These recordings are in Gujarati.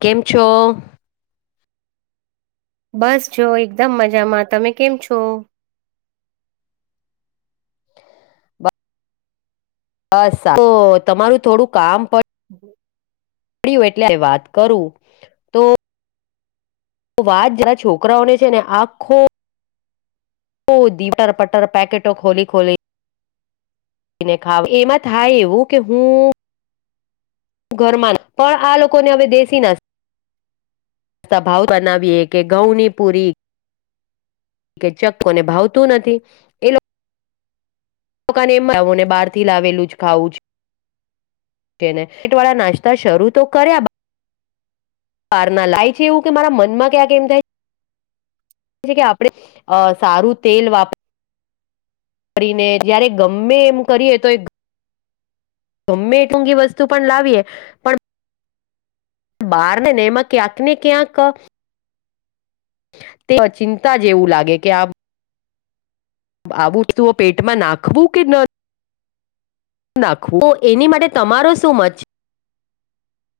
કેમ છો? બસ જો એકદમ મજામાં તમે કેમ છો? બસ. બ તો તમારું થોડું કામ પડ [unintelligible] મળ્યું એટલે વાત કરું તો વાત જરા છોકરાઓને છે ને આખો. ઓ દીપટર પટર પેકેટો ખોલી ખોલી. ને ખાવ એમાં થાય એવું કે હું. ઘરમાં પણ આ લોકોને હવે દેશી નસ. સ્ભાવ બનાવીએ કે ઘઉં ની પૂરી. કે ચક્કોને ભાવતું નથી. એને બહારથી લાવેલું જ ખાવું જ ને પેટ વાળા નાસ્તા શરૂ તો કર્યા. પાર ના લાય છે એવું કે મારા મનમાં ક્યાંક એમ થાય. કે આપણે સારું તેલ વાપર રીને જયારે ગમે એમ કરીએ તો ગમે મુઘી વસ્તુ પણ લાવીએ પણ. બહાર ને હી મામાં ક આકની ક્યા ક. તે ચિંતા જ એવું લાગે કે આ. આવું જ તું પેટમાં નાખવું કે ન. રાખવું તો એની માટે તમારો શું મત છે.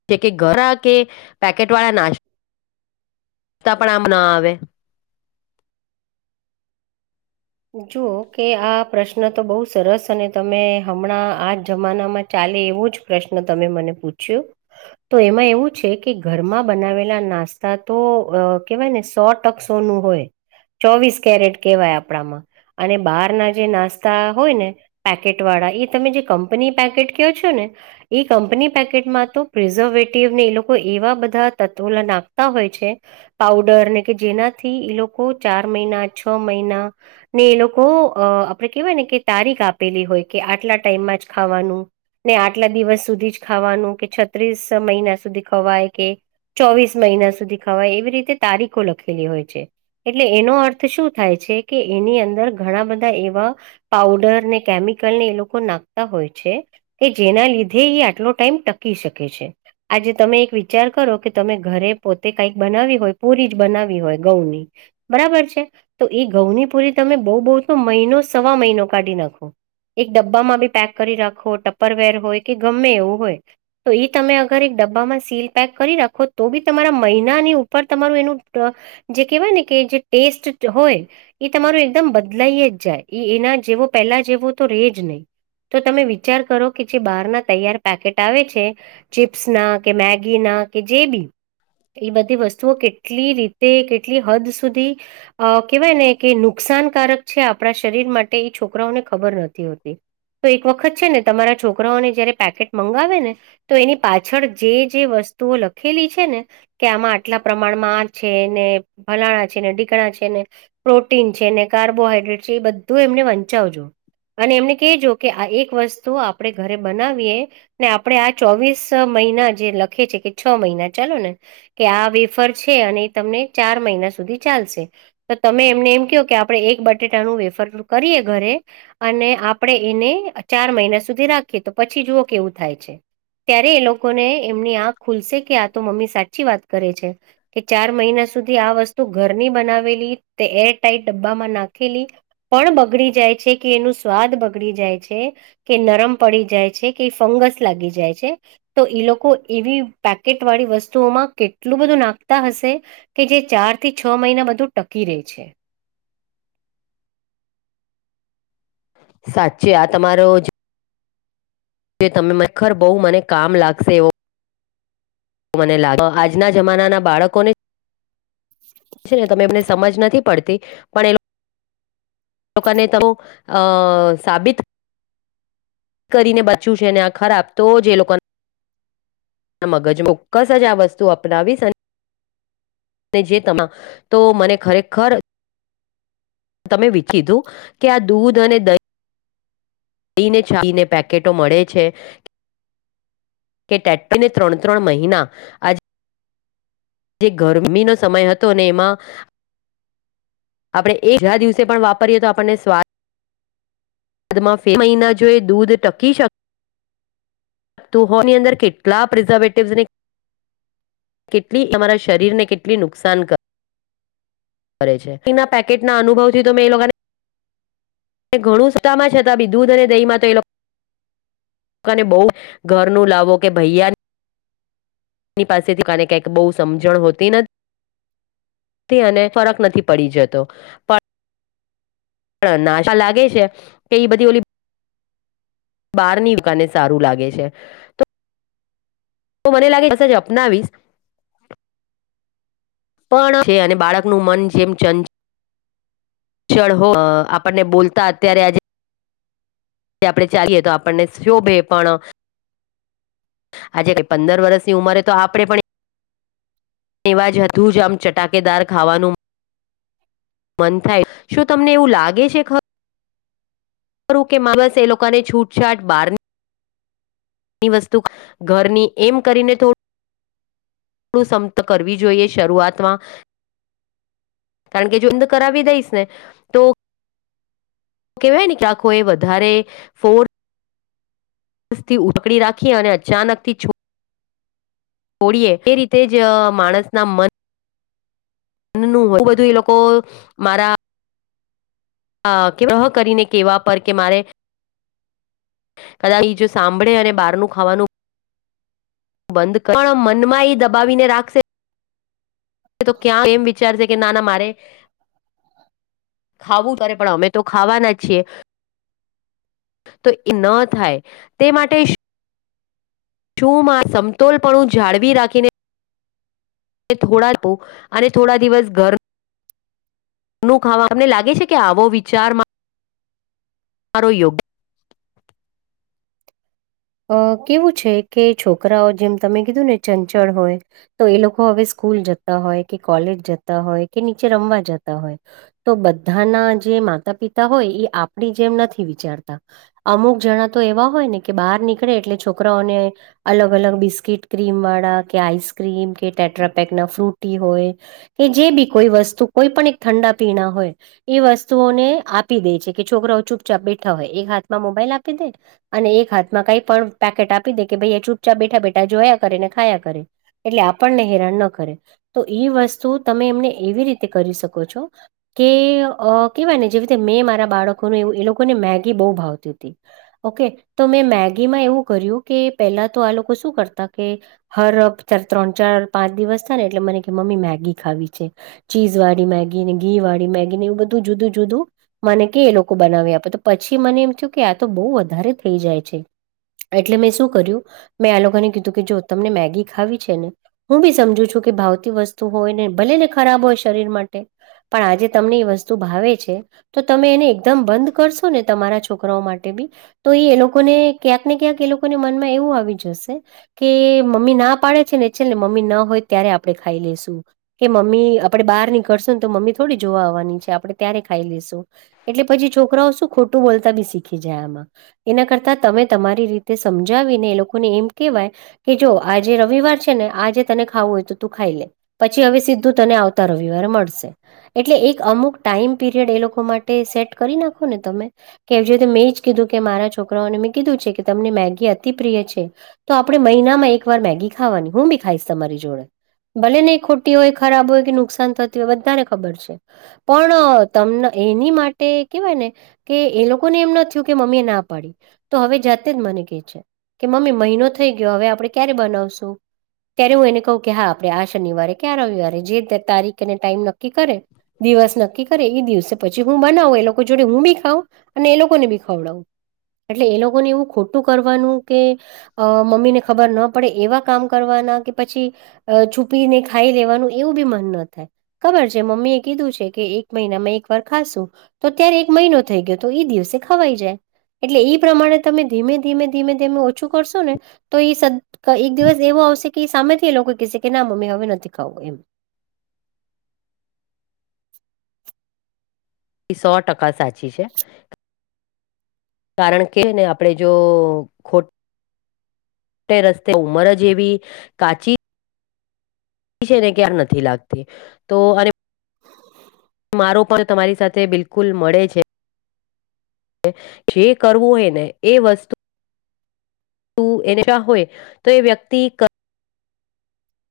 જે કે ઘર કે પેકેટ વાળા નાસ્ તા પણ આમ ના આવે. જુઓ કે આ પ્રશ્ન તો બહુ સરસ અને તમે હમણાં આ જ જમાનામાં ચાલે એવું જ. પ્રશ્ન તમે મને પૂછ્યો. તો એમાં એવું છે કે ઘરમાં બનાવેલા નાસ્તા તો અ કેહેવાય ને સોટ ટક સોનું હોય ચોવીસ કેરેટ કેવાય આપણામાં. અને બહાર ના જે નાસ્તા હોય ને પેકેટ વાળા એ તમે જે કંપની પેકેટ કહો છો ને એ કંપની પેકેટમાં તો પ્રિઝર્વેટિવ ને એ લોકો એવા બધા તત્વો લ નાખતા હોય છે. પાવડર ને કે જેનાથી એ લોકો ચાર મહિના છ મહિના. ને એ લોકો અ આપણેે કેહેવાય ને કે તારીખ આપેલી હોય કે આટલા ટાઈમમાં જ ખાવાનું. ને આટલા દિવસ સુધી જ ખાવાનું કે છત્રીસ મહિના સુધી ખવાય કે. ચોવીસ મહિના સુધી ખવાય એવી રીતે તારીખો લખેલી હોય છે. એટલે એનો અર્થ શું થાય છે કે. એની અંદર ઘણા બધા એવા પઉડર ને કેમિકલ ને એ લોકો નાખતા હોય છે. કે જેના લીધે એ આટલો ટાઈમ ટકી શકે છે. આજે તમે એક વિચાર કરો કે તમે ઘરે પોતે કઈક બનાવી હોય પૂરી જ બનાવીવી હોય ઘઉંની. બરાબર છે તો એ ઘઉંની પૂરી તમે બહુ બહુ તો મહિનો સવા મહિનો કાઢી નાખો. એક ડબ્બામાં બી પેક કરી રાખો ટપર વેર હોય કે ગમે એવું હોય. તો એ તમે અગર એક ડબ્બામાં સીલ પેક કરી રાખો તો બી તમારા મહિનાની ઉપર તમારું એનું. જે કેહેવાય ને કે જે ટેસ્ટ હોય. એ તમારું એકદમ બદલાઈ જ જાય એ એના જેવો પહેલા જેવો તો ર રહે જ નહીં. તો તમે વિચાર કરો કે જે બહાર ના તૈયાર પેકેટ આવે છે. ચિપ્સ ના કે મેગી ના કે જે બી. એ બધી વસ્તુઓ કેટલી રીતે કેટલી હદ સુધી અ કેહેવાય ને. કે નુકસાનકારક છે આપણા શરીર માટે. એ છોકરાઓને ખબર નથી હોતી તો એક વખત છે ને તમારા છોકરાઓને જયારે પેકેટ મંગાવે ને તો એની પાછળ જે જે વસ્તુઓ લખેલી છે ને. કે આમાં આટલા પ્રમાણમાં આ છે ને ભલાણા છે ને ઢીકણા છે ને. પ્રોટીન છે ને કાર્બોહાઈડ્રેટ છે એ બધું એમને વંચાવજો. અને એમને કહેજો કે આ એક વસ્તુ આપણે ઘરે બનાવીએ. ને આપડણે આ ચોવીસ મહિના જે લખે છે કે છ મહિના ચાલો ને. કે આ વેફર છે અને એ તમને ચાર મહિના સુધી ચાલશે. તો તમે એમને એમ કહ કે આપડણે એક બટેટાનું વેફર નુ કરીએ ઘરે. અને આપણેે એને ચાર મહિના સુધી રાખીએ તો પછી જુઓ કેવું થાય છે. ત્યારે એ લોકોને એમની આંખ ખુલસે કે આ તો મમ્મી સાચી વાત કરે છે. કે ચાર મહિના સુધી આ વસ્તુ ઘરની બનાવેલી તે એર ટાઈટ ડબ્બામાં નાખેલી. પણ બગડી જાય છે કે એનું સ્વાદ બગડી જાય છે. કે નરમ પડી જાય છે કે ફંગસ લાગી જાય છે. તો એ લોકો એવી પેકેટ વાળી વસ્તુઓમાં કેટલું બધું નાખતા હશે. કે જે ચાર થી છ મહિના બધું ટકી રહે છે. સાચે આ તમારો જે ત ખરેખર બહુ મને કામ લાગશે એવો. મને લાગે આજના જમાનાના બાળકોને ને છે ન તમે એમને. સમજ નથી પડતી પણ એ લો લોકોને તો અ સાબિત કરીને બચવું છે ને આ ખરાબ તો જે લોકો મગજ ચોક્કસ જ આ વસ્તુ અપનાવીશ અને જે તમા તો મને ખરેખર. તમે વચચીધું કે આ દૂધ અને દહી. ને છીને પેકેટો મળે છે. કે ટેટ પીને ત્રણ ત્રણ મહિના આજે. જે ગરમીનો સમય હતો ને એમાં આપણેે એકધા દિવસે પણ વાપરીએ તો આપણને સ્વાદ. દબામાં મહિના જોઈએ દૂધ ટકી શકે. તુ હોની અંદર કેટલા પ્રિઝર્વેટિવ્સને કેટલી અમારા શરીર ને કેટલી નુકસાન કર કરે છે પેકેટ ના અનુભવ થી તો મે લોકો ને ઘણું સતામાં છતાં બી દૂધ અને દહીમાં તો એ લોકો ને બહુ ઘર નું લાવો કે ભૈયા ની પાસેથી કને કંઈક બહુ સમજણ હોતી નથી. અને ફરક નથી પડી જતો પણ પણ નાશા લાગે છે કે એઈ બધી ઓલી બહારની કને સારું લાગે છે તો મને લાગે સેજ અપનાવીશ. પણ છે અને બાળકનું મન જેમ ચંચ ચણ હો આપણને બોલતા અત્યારે આજે જે આપણે ચાલીએ તો આપણને શોભે પણ. આજે પંદર વર્ષની ઉંમરે તો આપડે પણ. એવા જ હતું જ આમ ચટાકેદાર ખાવાનું. મન થાય શું તમને એવું લાગે છે ખ રૂ કે મામાં બસ એ લોકોને છૂટછાટ બહારની ની વસ્તુ ઘરની એમ કરીને થોડી. થોડું સમત કરવી જોઈએ શરૂઆતમાં કારણ કે જો [unintelligible] ધ કરાવી દઈશ ને તો કેહેવાય ને કે આખો એ વધારે ફોર્ થી ઉપકડી રાખી અને અચાનક થી છો તોડીએ એ રીતે જ માણસ ના મન બ બધું એ લોકો મારા હ કેહ કરીને કેવા પર કે મારે કદાચ ઈ જો સાંભળે અને બહાર નું ખાવાનુ બંધ પણ મનમાં એ દબાવીને રાખશે. તો ક્યાં એમ વિચારશે કે ના ના મારે ખાવું તરે પણ અમે તો ખાવાના જ છીએ. તો એ ન થાય તે માટે. શું મા સમતોલપણું જાળવી રાખીને. થોડા અને થોડા દિવસ ગરમ. નુ ખાવામને લાગે છે કે આવો વિચાર. મારો યોગ્ય અ કેવું છે કે છોકરાઓ જેમ તમે કીધું ને ચંચળ હોય. તો એ લોકો હવે સ્કૂલ જતા હોય કે કોલેજ જતા હોય કે નીચે રમવા જતા હોય. તો બધાના જે માતા પિતા હોય એ આપણી જેમ નથી વિચારતા. અમુક જણા તો એવા હોય ને કે બહાર નીકળે એટલે છોકરાઓને. અલગ અલગ બિસ્કીટ ક્રીમ વાળા કે આઈસક્રીમ કે ટેટ્રાપેક ના ફ્રુટી હોય. કે જે બી કોઈ વસ્તુ કોઈ પણ એક ઠંડા પીણા હોય. એ વસ્તુઓને આપી દે છે કે છોકરાઓ ચુપચાપ બેઠા હોય એક હાથમાં મોબાઈલ આપી દે. અને એક હાથમાં કઈ પણ પેકેટ આપી દે કે ભાઈ ચૂપચાપ બેઠા બેઠા જોયા કરે ને ખાયા કરે. એટલે આપણને હેરાન ન કરે તો ઈ વસ્તુ તમે એમને એવી રીતે કરી શકો છો. કે અ કેહેવાય ને જેવી રીતે મેં મારા બાળકોનું એવું એ લોકોને મેગી બહુ ભાવતી હતી. ઓકે તો મેં મેગીમાં એવું કર્યું કે પેલા તો આ લોકો શું કરતા કે. હર ત્રણ ચાર પાંચ દિવસ થાય ને એટલે મને કે મમ્મી મેગી ખાવી છે. ચીઝ વારી મેગી ને ઘી વાળી મેગી ને એવું બધું જુદું જુદું. મને કે એ લોકો બનાવી આપે તો પછી મને એમ થ કે આ તો બહુ વધારે થઈ જાય છે. એટલે મેં શું કર્યું મેં આ લોકોને કીધું કે જો તમને મેગી ખાવી છે ને. હું બી સમજુ છું કે ભાવતી વસ્તુ હોય ને ભલે ને ખરાબ હોય શરીર માટે. પણ આજે તમને એ વસ્તુ ભાવે છે. તો તમે એને એકદમ બંધ કરશો ને તમારા છોકરાઓ માટે બી તો એ એ લોકોને. ક્યાંક ને ક્યાંક એ લોકોને મનમાં એવું આવી જશે. કે મમ્મી ના પાડે છે ને છે ને મમ્મી ના હોય ત્યારે આપણે ખાઈ લેશું. કે મમ્મી આપડે બહાર નીકળશું ને તો મમ્મી થોડી જોવા આવવાની છે આપડણે ત્યારે ખાઈ લેશું. એટલે પછી છોકરાઓ શું ખોટું બોલતા બી શીખી જાય આમાં એના કરતા તમે. તમારી રીતે સમજાવીને એ લોકોને એમ કહેવાય. કે જો આજે રવિવાર છે ને આજે તને ખાવું હોય તો તું ખાઈ લે. પછી હવે સીધું તને આવતા રવિવારે મળશે. એટલે એક અમુક ટાઈમ પીરિયડ એ લોકો માટે સેટ કરી નાખો ને તમે. કે જો મેં જ કીધું કે મારા છોકરાઓને મેં કીધું છે કે તમને મેગી અતિ પ્રિય છે. તો આપણે મહિનામાં એક વાર મેગી ખાવાની હું બી ખાઈશ તમારી જોડે. ભલે નને ખોટી હોય ખરાબ હોય કે નુકસાન થતી હોય બધાને ખબર છે. પણ તમને એની માટે કેવાય ને. કે એ લોકોને એમ નથીયું કે મમ્મી એ ના પાડી. તો હવે જાતે જ મને કહે છે કે મમ્મી મહિનો થઈ ગયો હવે આપણે ક્યારે બનાવશું. ત્યારે હું એને કહું કે હા આપડે આ શનિવારે કે આ રવિવારે જે તારીખને ટાઈમ નક્કી કરે. દિવસ નક્કી કરે એ દિવસે પછી હું બનાવું એ લોકો જોડે હું બી ખઉં અને એ લોકોને બી ખવડાવું. એટલે એ લોકોને એવું ખોટું કરવાનું કે. અ મમ્મીને ખબર ન પડે એવા કામ કરવાના કે પછી. અ છુપીને ખાઈ લેવાનું એવું બી મન ન થાય. ખબર છે મમ્મી એ કીધું છે કે એક મહિના મેં એક વાર ખાશું. તો અત્યારે એક મહિનો થઈ ગયો તો એઈ દિવસે ખવાઈ જાય. એટલે એ પ્રમાણે તમે ધીમે ધીમે ધીમે ધીમે ઓછું કરશો ને. તો એ એક દિવસ એવો આવશે કે સામેથી એ લોકો કહે કે ના મમ્મી હવે નથી ખાવું એમ. એ સો ટકા સાચી છે. કારણ કે ને આપણેે જો ખોટ રસ્તે ઉમર જેવી કાચી કાચી છે ને કં નથી લાગતી તો અને. આરો પણ તમારી સાથે બિલકુલ મળે છે. જે કરવું હોય ને એ વસ્તુ. તુ એને શા હોય તો એ વ્યક્તિ કર.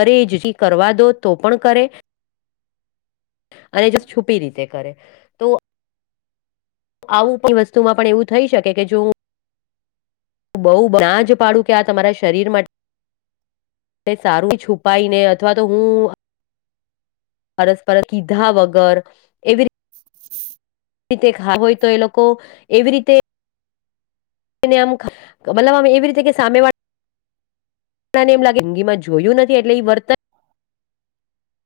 અરે જી કરવા દો તો પણ કરે. અને જો છુપી રીતે કરે તો. આવું વસ્તુમાં પણ એવું થઈ શકે કે જો. બહુ જ ના પાડું કે આ તમારા શરીર માટે. તે સારું છુપાઈ ને અથવા તો હું. પરસપસ સીધા વગર એવી. રીતે ખા હોય તો એ લોકો એવી રીતે. એને આમ મતલબ આમ એવી રીતે કે સામે વાળા. ને એમ લાગે એમા જોયું નથી એટલે એ વર્તન.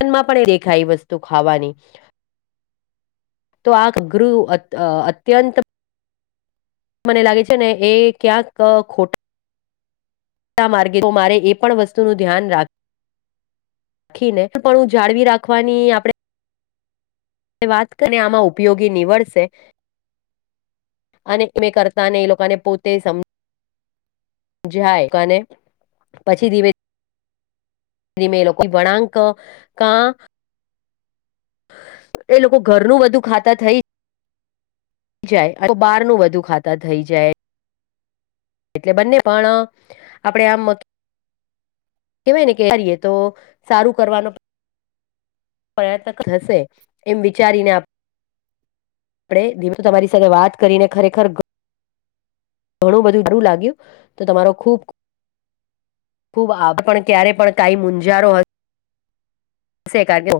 નમાં પણ એ દેખાય એ વસ્તુ ખાવાની. તો આ ગૃ અત અત્યંત. મને લાગે છે ને એ ક્યાંક ખોટો. ના માર્ગે તો મારે એ પણ વસ્તુ નું ધ્યાન રાખ. રાખીને પણ હું જાળવી રાખવાની આપણે. તે વાત કરીને આમાં ઉપયોગી નીવડશે. અને એમે કરતા ને એ લોકોને પોતે સમ. જાય કને પછી ધીવેથી. મે લોકો વણંક કા. એ લોકો ઘરનું બધું ખાતા થઈ. જાય બાર નું વધુ ખાતા થઈ જાય. એટલે બંને પણ આપડે આમ. કેવાય ને કે કરીએ તો સારું કરવાનું. પ્રયત્ન થશે એમ વિચારીને આપ. આપડે હું તમારી સાથે વાત કરીને ખરેખર. ઘણું બધું હું લાગ્યું તો તમારો ખુબ. ખુબ આ પણ ક્યારે પણ કઈ મુંંજારો. સેકાધ્યો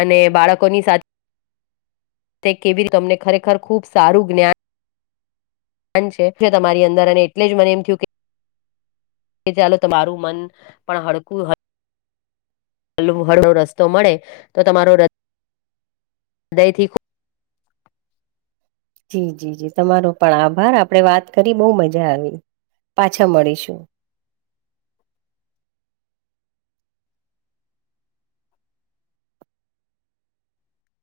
અને બાળકોની સાથે. તે કેવી રીતે તમને ખરેખર ખૂબ સારું જ્ઞાન. પન છે તમારી અંદર અને એટલે જ મને એમ થયું કે. કે ચાલો તમારું મન પણ હડકું. હલો હળો રસ્તો મળે તો તમારો હૃદય હ્રદયથી. જી જી જી તમારો પણ આભાર આપડે વાત કરી બહુ મજા આવી પાછા મળીશું.